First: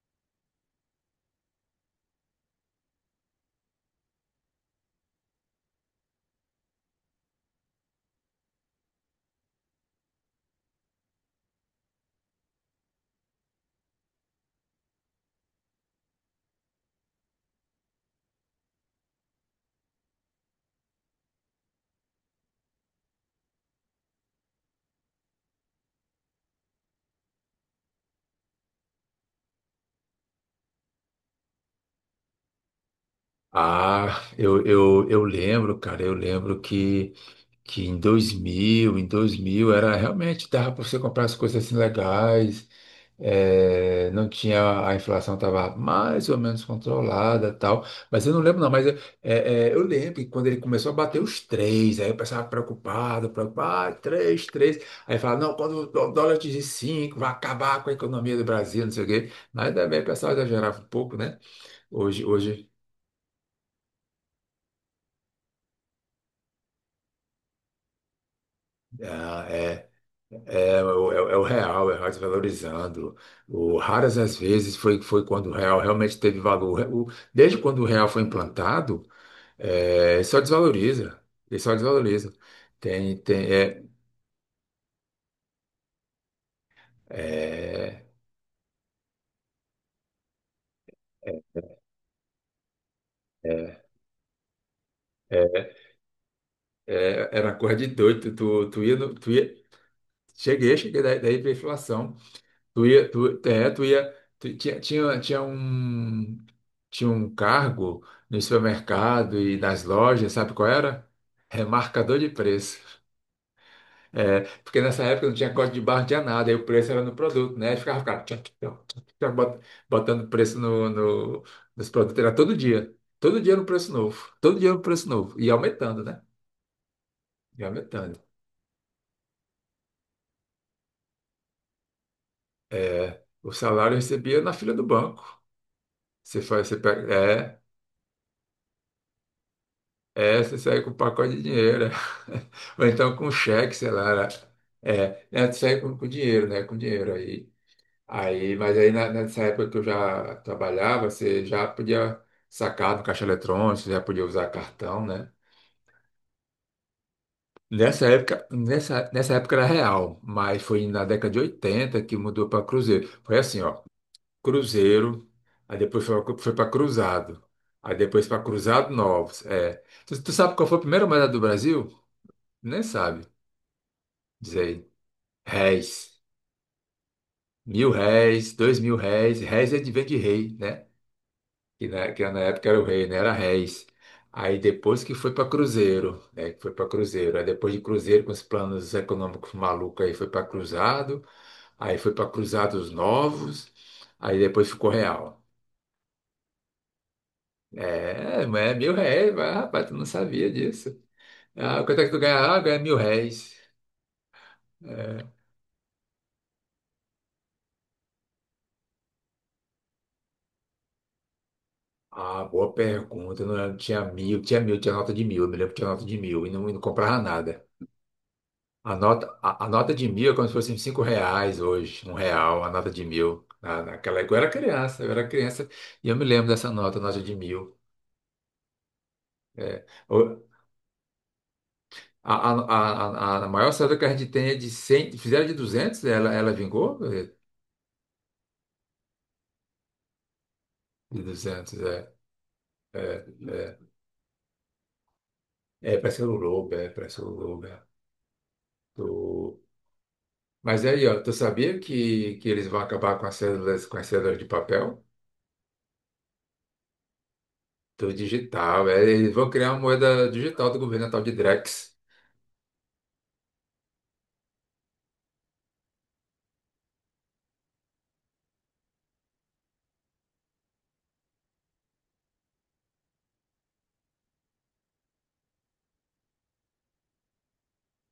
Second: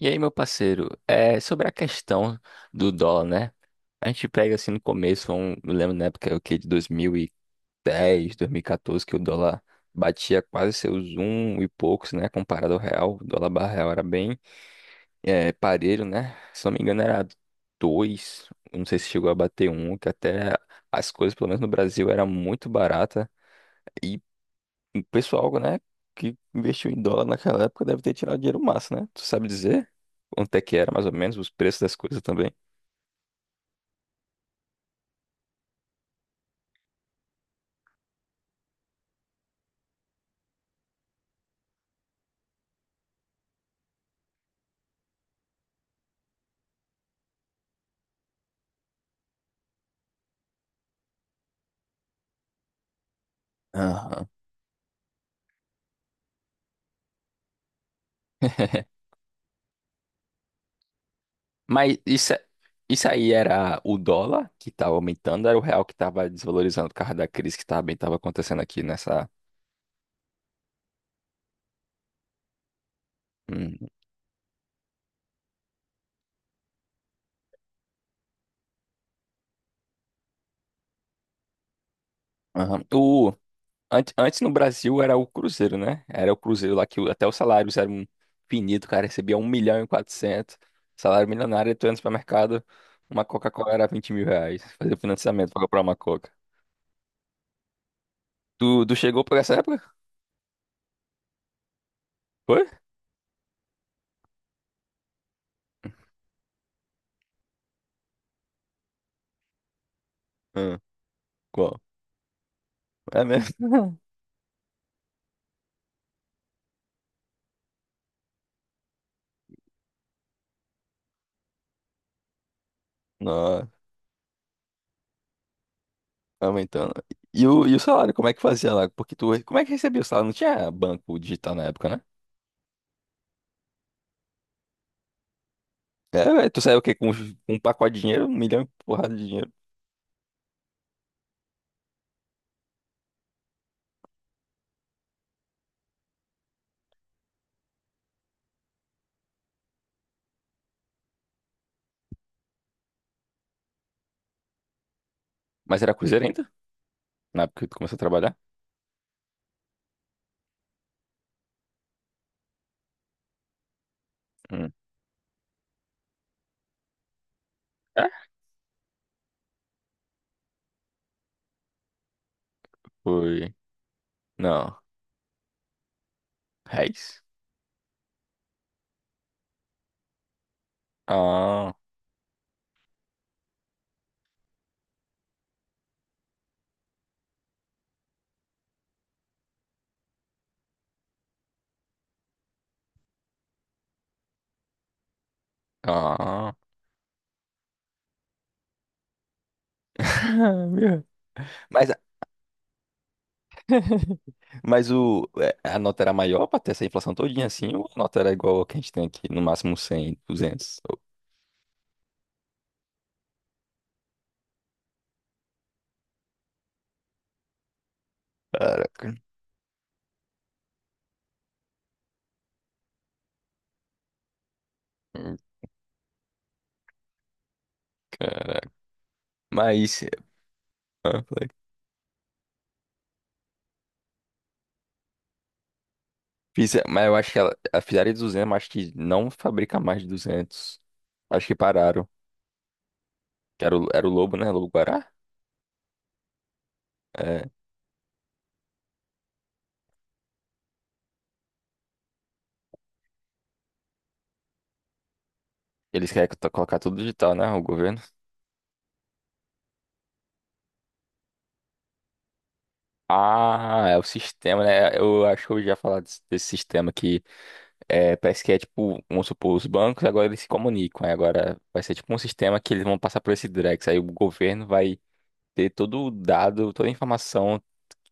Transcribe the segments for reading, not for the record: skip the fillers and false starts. E aí, meu parceiro, é sobre a questão do dólar, né? A gente pega assim no começo, eu lembro na época o que, de dois mil e dez, dois mil e 2014, que o dólar batia quase seus um e poucos, né? Comparado ao real, o dólar barra real era bem parelho, né? Se não me engano, era dois, não sei se chegou a bater um, que até as coisas, pelo menos no Brasil, era muito barata. E o pessoal, né, que investiu em dólar naquela época deve ter tirado dinheiro massa, né? Tu sabe dizer quanto é que era, mais ou menos, os preços das coisas também? Ah, eu lembro, cara, eu lembro que em dois mil, era realmente, dava para você comprar as coisas assim legais, não tinha, a inflação estava mais ou menos controlada tal, mas eu não lembro não, eu lembro que quando ele começou a bater os três, aí eu pensava preocupado, preocupado, ah, Aham. três, três, aí falava, não, quando o dólar atingir cinco, vai acabar com a economia do Brasil, não sei o quê, mas também o pessoal exagerava um pouco, né? Mas Hoje, isso, hoje... isso aí era o dólar que estava aumentando, era o real que estava desvalorizando por causa da crise que também estava acontecendo aqui nessa. Ah, é. É o real, é o real desvalorizando. Hum. Raras as vezes foi, foi quando o real realmente teve valor. Desde quando o real foi implantado, ele só desvaloriza. Ele só desvaloriza. Aham. Tem, Antes no Brasil era o Cruzeiro, né? Era o Cruzeiro lá que até os salários é, eram finitos, o cara recebia 1.400.000, salário milionário, tu ia no supermercado, uma Coca-Cola é, era R$ 20.000, fazer financiamento pra é, comprar uma Coca. Era uma coisa de doido. Tu, Tu, tu tu ia, chegou tu por essa ia, época? cheguei, cheguei daí, daí para inflação. Foi? Tu ia, tu- tinha, tinha, tinha um, tinha um cargo no supermercado e nas lojas, sabe qual Hã, era? qual? Remarcador de preço. É mesmo? É, porque nessa época não tinha código de barra, não tinha nada, aí o preço era no produto, né? Aí ficava tchac, tchac, tchac, tchac, botando preço nos produtos, era todo dia. Todo dia no Nossa, preço novo, todo dia no preço novo, e aumentando, né? aumentando. E E o, e o salário, aumentando. como é que fazia lá? Porque tu, como é que recebia o salário? Não tinha banco digital na época, né? É, o salário eu recebia na fila do banco. É, velho, tu saiu Você o quê? Pega, Com um é. pacote de dinheiro, um milhão e porrada de dinheiro. É, você sai com um pacote de dinheiro. Ou então com cheque, sei lá. É, né, tu sai com dinheiro, né? Com dinheiro aí. Aí, mas aí nessa época que eu já trabalhava, você já podia sacar do caixa eletrônico, você já podia usar cartão, né? Mas era Cruzeiro ainda? Na época que tu começou a trabalhar? Nessa época era real, mas foi na década de 80 que mudou para Cruzeiro. Foi assim, ó, Hum. Cruzeiro, aí depois foi para Cruzado, aí É? depois para Cruzado Novos. É. Tu sabe qual foi a primeira moeda do Brasil? Nem sabe. Foi. Sei. Não. Réis. Reis? Mil réis, dois mil réis. Réis é vem de rei, né? Ah, Que na época era o rei, né? Era réis. Aí depois que foi para Cruzeiro, né? Que foi para Cruzeiro. Aí depois de Cruzeiro, com os planos econômicos malucos, aí foi para Cruzado. Aí foi para Cruzados Novos. Aí depois ficou real. ah. É, mas é mil réis. Mas, rapaz, tu não sabia disso. Meu. Ah, Mas, quanto é que tu ganha? Ah, ganha mil réis. mas É, o, é, a nota era maior pra ter essa inflação todinha assim, ou a nota era igual a que a gente tem aqui, no máximo 100, 200? Oh, ah, boa pergunta. Eu não lembro. Tinha mil, tinha nota de mil. Eu me lembro que tinha nota de mil e não comprava nada. A caraca. nota, a, a nota de mil é como se fosse R$ 5 hoje, R$ 1, a nota de mil. Naquela época eu era Hum. criança e eu me lembro dessa nota, nota de mil. Caraca. É, Mas, é, falei. a, a, a maior saída que a gente tem é de 100, fizeram de 200, ela vingou? Mas eu É, acho que ela, a fizeram de 200, mas acho que não fabrica mais de 200. de Acho que 200. pararam. É. Que É, era o Lobo, né? Lobo Guará? é, é, parece que era o Lobo, é, parece que era o É, Lobo. É. Mas aí, ó, tu sabia que eles vão acabar com as cédulas de papel? eles querem colocar tudo digital, né? O governo. Tudo digital, é, eles vão criar uma moeda digital do governo, a tal de Drex. Ah, é o sistema, né? Eu acho que eu já falar desse sistema parece que é tipo, vamos supor, os bancos agora eles se comunicam, aí agora vai ser tipo um sistema que eles vão passar por esse Drex, aí o governo vai ter todo o dado, toda a informação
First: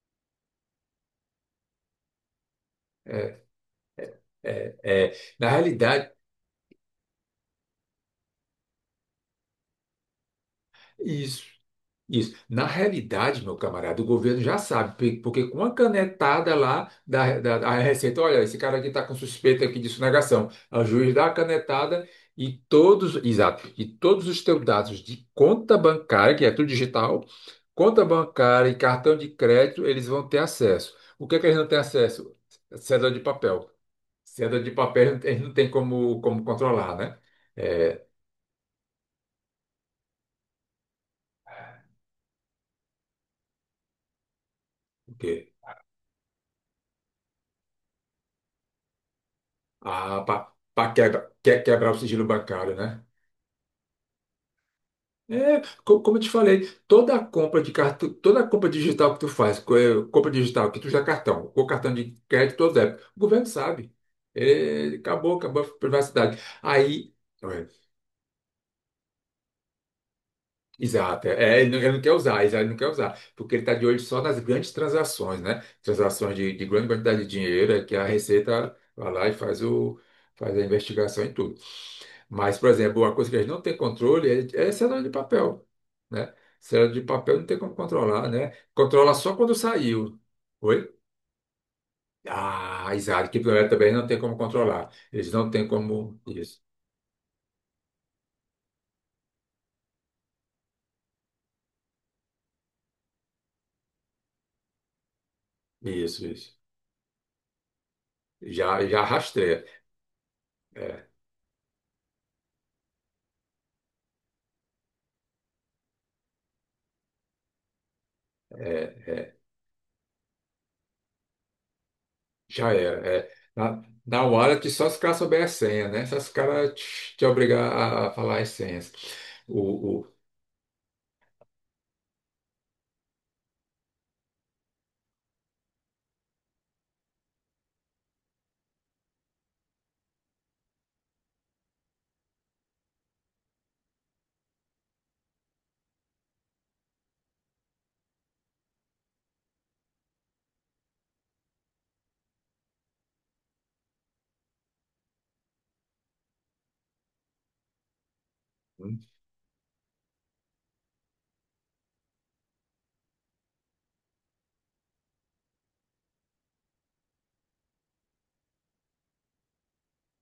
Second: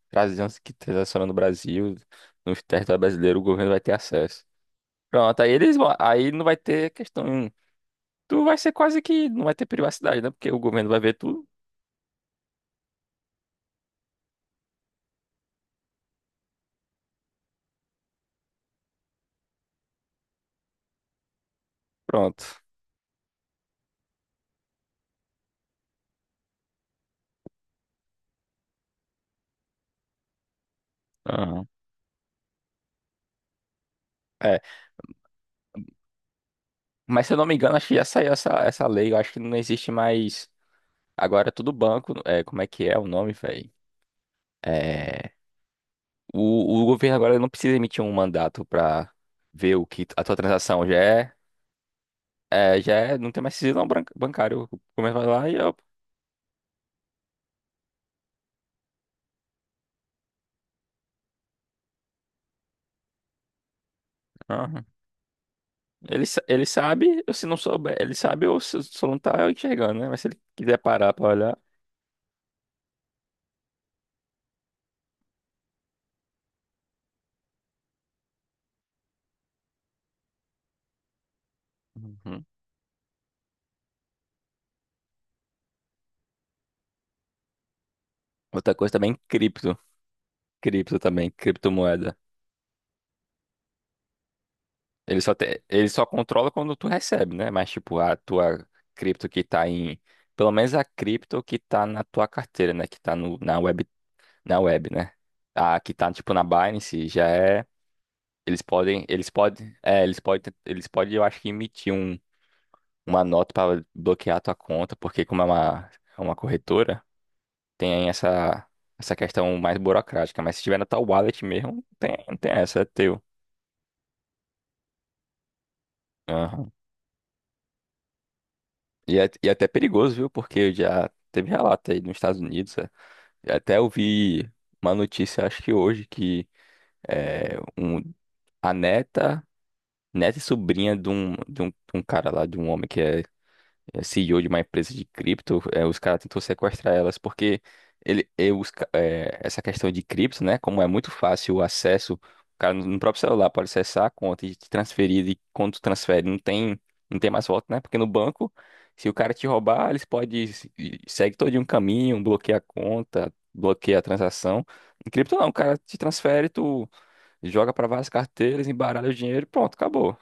trazendo que transaciona no Brasil, no território brasileiro, o É, governo vai ter acesso. é, é. Pronto, Na realidade, aí não vai ter questão, tu vai ser quase que não vai ter privacidade, né? Porque o governo vai ver isso. tudo, Isso. Na realidade, meu camarada, o governo já sabe, porque com a canetada lá da Receita, olha, esse cara aqui está com suspeita aqui de sonegação. O juiz dá a canetada pronto. e todos, exato, e todos os teus dados de conta bancária, que é tudo digital, conta bancária e cartão de crédito, eles vão ter acesso. O que é que eles Aham. não têm acesso? Cédula de papel. Cédula de papel eles não têm como controlar, né? Mas se eu não me engano, acho que já É, saiu essa lei. Eu acho que não existe mais. Agora é tudo banco. É, como é que é o nome, velho? o É, quê? o governo agora não precisa emitir um mandato pra ver o que a Ah, tua transação para já é. Quebrar o sigilo bancário, É, já né? é, não tem mais sigilo não, bancário. Começa lá e É, eu. Como eu te falei, toda compra de cartão, toda compra digital que tu faz, compra digital que tu usa cartão, ou cartão de crédito ou débito, o governo sabe. Aham. É, acabou, acabou a Ele, privacidade. sa- ele Aí, sabe, ou se não é, souber, ele sabe ou se só não tá enxergando, né? Mas se ele quiser parar pra exato, olhar. é, ele não quer usar, ele não quer usar, porque ele está de olho só nas grandes transações, né? Transações de grande quantidade de dinheiro, é que a Receita vai lá e faz a investigação e tudo. Uhum. Mas, por exemplo, uma coisa que a gente não tem controle é cédula de papel, né? Cédula de papel não tem como controlar, né? Outra coisa Controla também, só quando cripto. saiu. Oi? Cripto também, criptomoeda. Ah, exato. Que planeta também não tem como controlar. Ele Eles só, não te- têm ele só como... controla Isso, quando tu recebe, né? Mas, tipo, a tua cripto que tá em. Pelo menos a cripto que tá na tua carteira, né? Que tá no, na web, né? A que tá, isso, tipo, na isso. Binance já é. Eles Já podem. Eles rastreia. podem. É, eles podem. Eles É, podem, eu acho que emitir uma nota pra bloquear a tua conta, porque como é é uma corretora, tem essa, é, essa é. questão mais burocrática. Mas se tiver na tua wallet mesmo, não tem, Já essa, é era. teu. É. Na wallet, só se os caras souberem a senha, né? Só se os caras te obrigar a falar as senhas. E é até O, o, perigoso, viu? Porque já teve relato aí nos Estados Unidos. É. Eu até ouvi uma notícia, acho que hoje, é, um, a neta, neta e sobrinha de um cara lá, de um homem que é CEO de uma empresa de cripto, os caras tentou sequestrar elas, porque ele, eh, os ca- eh, essa questão de cripto, né? Como é muito fácil o acesso, o cara no próprio celular pode acessar a conta e te transferir, e quando tu transfere, não tem mais volta, né? Porque no banco, se o cara te roubar, eles podem segue todo um caminho, bloqueia a conta, bloqueia a transação. Em cripto não, o cara te transfere, tu joga para várias carteiras, embaralha o dinheiro e pronto, acabou.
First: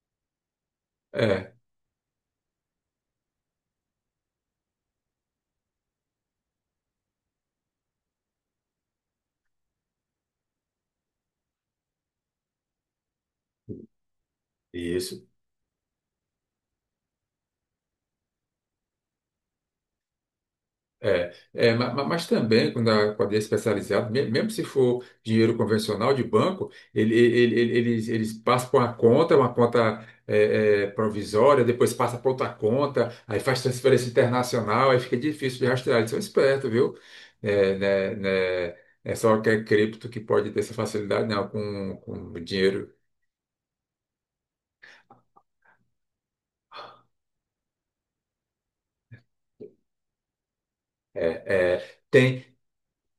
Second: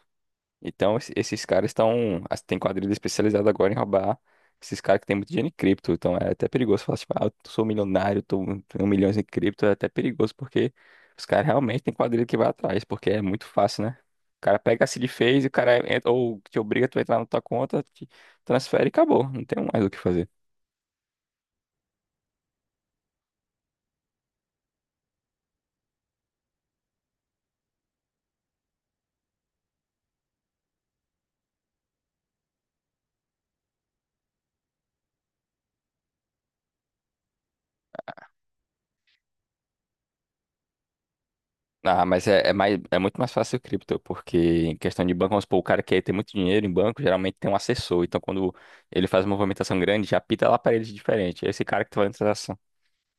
Então, esses é, caras estão. Tem quadrilha especializada agora em roubar esses caras que tem muito dinheiro em cripto. Então, é até perigoso falar, tipo, ah, eu sou milionário, tô, tenho milhões em cripto. É até perigoso, porque os caras realmente têm quadrilha que vai atrás, porque é muito fácil, né? O cara pega a seed isso. phase, o cara entra, ou te obriga a tu entrar na tua conta, te transfere e acabou. Não tem mais o que fazer. É, é, mas, também quando a quadrilha é especializada, mesmo se for dinheiro convencional de banco, eles passam por uma conta provisória, depois passa para outra conta, aí faz transferência internacional, aí fica difícil de rastrear. Eles são espertos, viu? É, né, é só que é cripto que pode ter essa facilidade, não, com, Ah, mas com é mais, dinheiro. é muito mais fácil o cripto, porque em questão de banco, vamos supor, o cara que tem muito dinheiro em banco, geralmente tem um assessor. Então, quando ele faz uma movimentação grande, já pita lá para ele de diferente. É esse É, cara que tá é, fazendo a tem. transação.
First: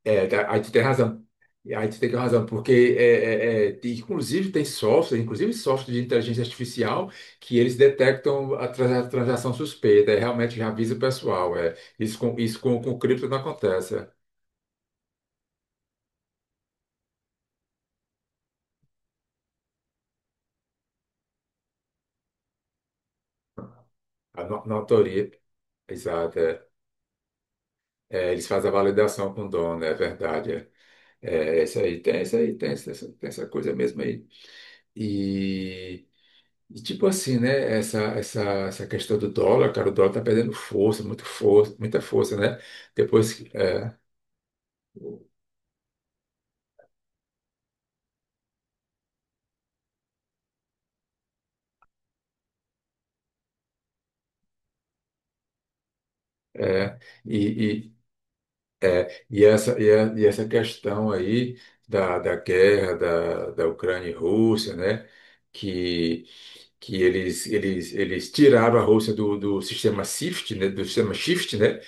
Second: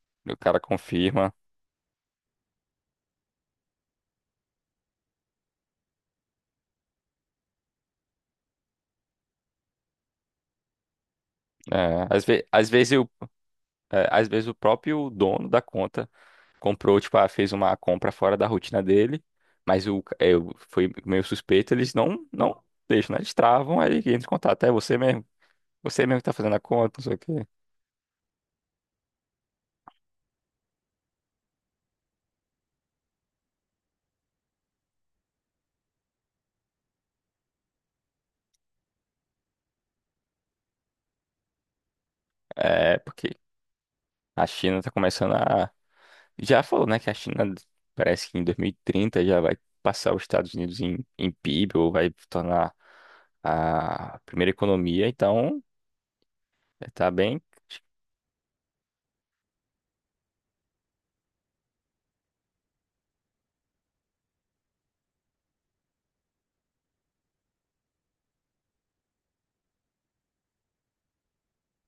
É, E o tá, cara aí tu tem razão. confirma. E aí tu tem razão, porque inclusive tem software, inclusive software de inteligência artificial, que eles detectam a transação suspeita, é, realmente já avisa o pessoal. É, É, às, ve isso às com, vezes com cripto não acontece. É. Às vezes o próprio dono da conta comprou, tipo, ah, fez uma compra fora da rotina dele, mas o, ca- é, o- foi meio suspeito, eles não deixam, né? Eles travam, aí entra em A contato. É você notoria, mesmo. Você mesmo que tá exato. fazendo a É, conta, não sei o quê. é, eles fazem a validação com o dono, é verdade. É, é, isso aí, tem, tem essa coisa mesmo aí. E tipo assim, né? Essa questão do dólar, cara, o dólar tá perdendo força, muito força, muita força, né? É, porque Depois que. É, a China tá começando a. Já falou, né, que a China parece que em 2030 já vai passar os Estados Unidos em, PIB ou vai tornar a primeira economia, então é, tá e, bem. e, e essa questão aí da guerra da Ucrânia e Rússia, né? Que eles tiraram a Rússia do sistema SWIFT, né, do sistema SWIFT, né,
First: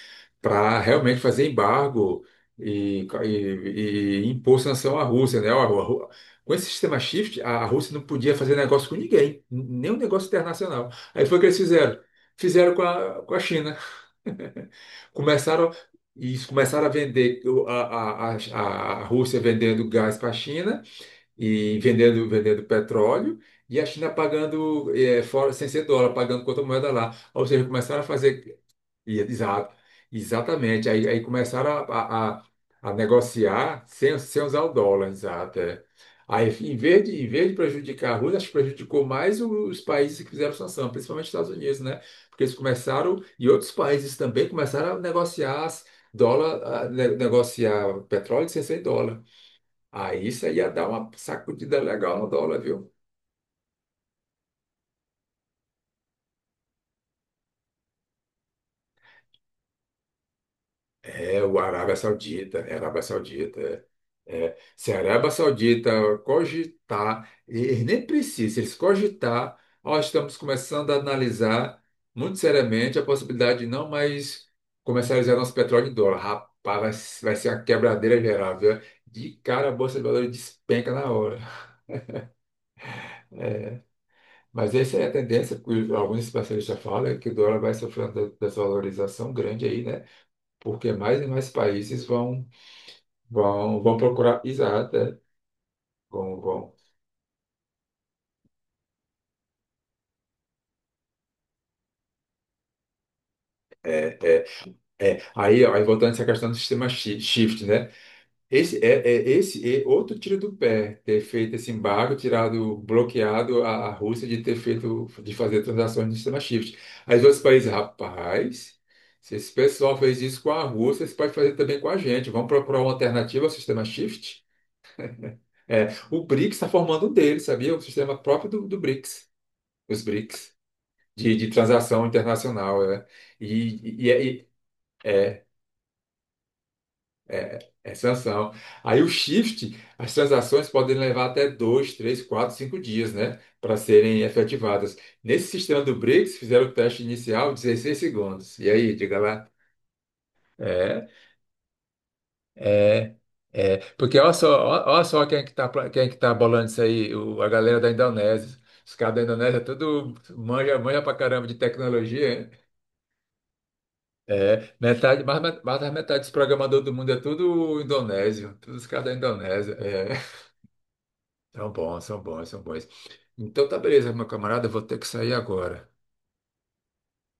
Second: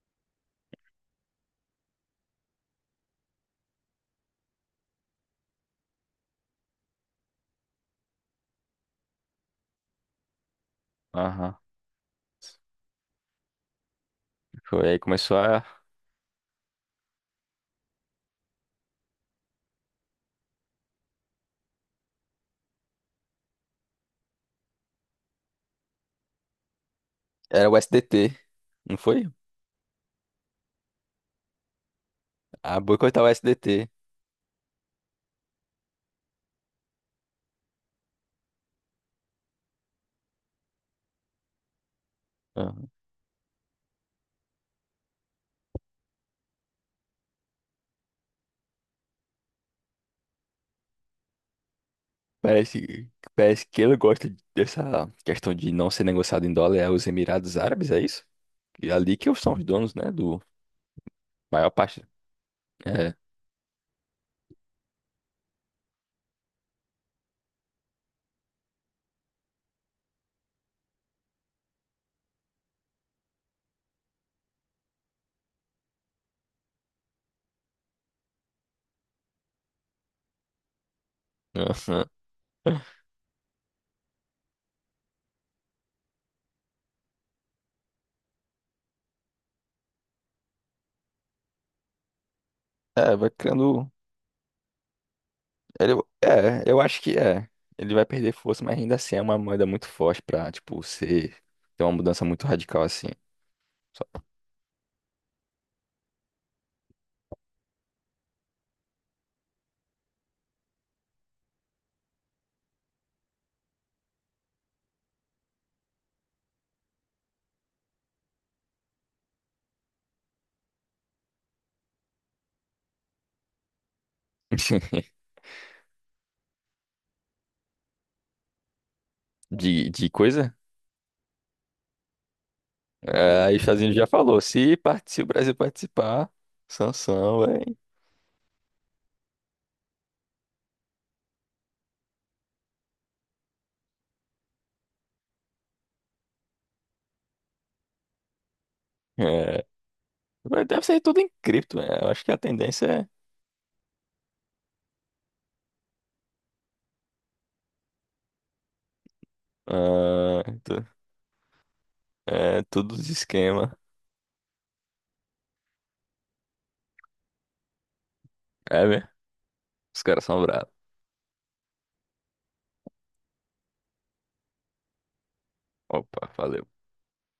para realmente fazer embargo e impor sanção à Rússia, né? Ó, a com esse sistema SWIFT, a Rússia não podia fazer negócio com ninguém, nem um negócio internacional. Aí foi o que eles Aham. fizeram. Fizeram com a China. Foi aí começou Começaram, a. e começaram a vender o- a Rússia vendendo gás para a China e vendendo, vendendo petróleo, e a China pagando fora, sem ser dólar, pagando contra moeda lá. Ou seja, Era o S D começaram a T. fazer. Não foi? Exato, exatamente. Aí, aí começaram A a boicotar o S negociar SDT. sem, sem usar o dólar, exato. É. Aí, em vez de prejudicar a Rússia, acho que prejudicou mais os países que fizeram sanção, principalmente os Estados Unidos, né? Porque eles Aham. começaram, e outros países também começaram a negociar dólar, a negociar petróleo sem ser dólar. Aí isso aí ia dar uma sacudida legal no dólar, viu? Parece que ele gosta dessa questão de não ser negociado em dólar é os Emirados Árabes, é isso? E ali que são os donos, né, do É o maior parte. Arábia É. Saudita. É. É. Se a Arábia Saudita cogitar, e nem precisa, se eles cogitar, nós estamos começando a analisar muito seriamente a possibilidade de não mais comercializar nosso petróleo em dólar. Rapaz, vai, vai ser a quebradeira geral, viu? De cara a Bolsa de Valores despenca na hora. Aham. Mas essa é a tendência que alguns especialistas falam, é que o dólar vai sofrer uma desvalorização grande aí, né? Porque mais e mais países vão, É, vai vão, criando. vão procurar, exato, é, Ele, vão, vão. eu acho que é. Ele vai perder força, mas ainda assim é uma moeda muito forte pra, tipo, ser, ter uma mudança muito radical assim. Só- É, aí, ó, aí voltando a essa questão do sistema shift, né? Esse é, é esse é outro tiro do pé, ter feito esse embargo, tirado, bloqueado a Rússia de ter feito, de fazer transações no sistema shift. Aí os outros países, rapaz, se esse pessoal fez isso com a Rússia, eles podem fazer também com a gente. Vamos procurar uma alternativa ao sistema shift? É, o BRICS está formando um deles, sabia? O sistema próprio do BRICS, De, os de coisa? BRICS. De transação internacional, né? É, E, aí os Estados Unidos já e, falou, e- se o Brasil participar, sanção, vai. é sanção. Aí o shift, as transações podem levar até dois, três, quatro, cinco dias, né, para serem efetivadas. Nesse sistema do BRICS, fizeram o teste inicial 16 segundos. E aí, diga lá. É, deve ser É, tudo em cripto, né? Eu acho que a tendência é, é, é. Porque olha só, olha só quem é que tá, quem é que tá bolando isso aí, a galera da Indonésia. Os caras da Indonésia tudo ah, manja, tu- manja pra caramba de tecnologia. é tudo de esquema. É, metade, mais, mais da metade dos programadores do mundo é tudo indonésio, todos É os caras mesmo? da Indonésia. Os É, caras são bravos. são bons, são bons, são bons. Então tá beleza, meu camarada, eu vou ter que sair agora. Opa, valeu.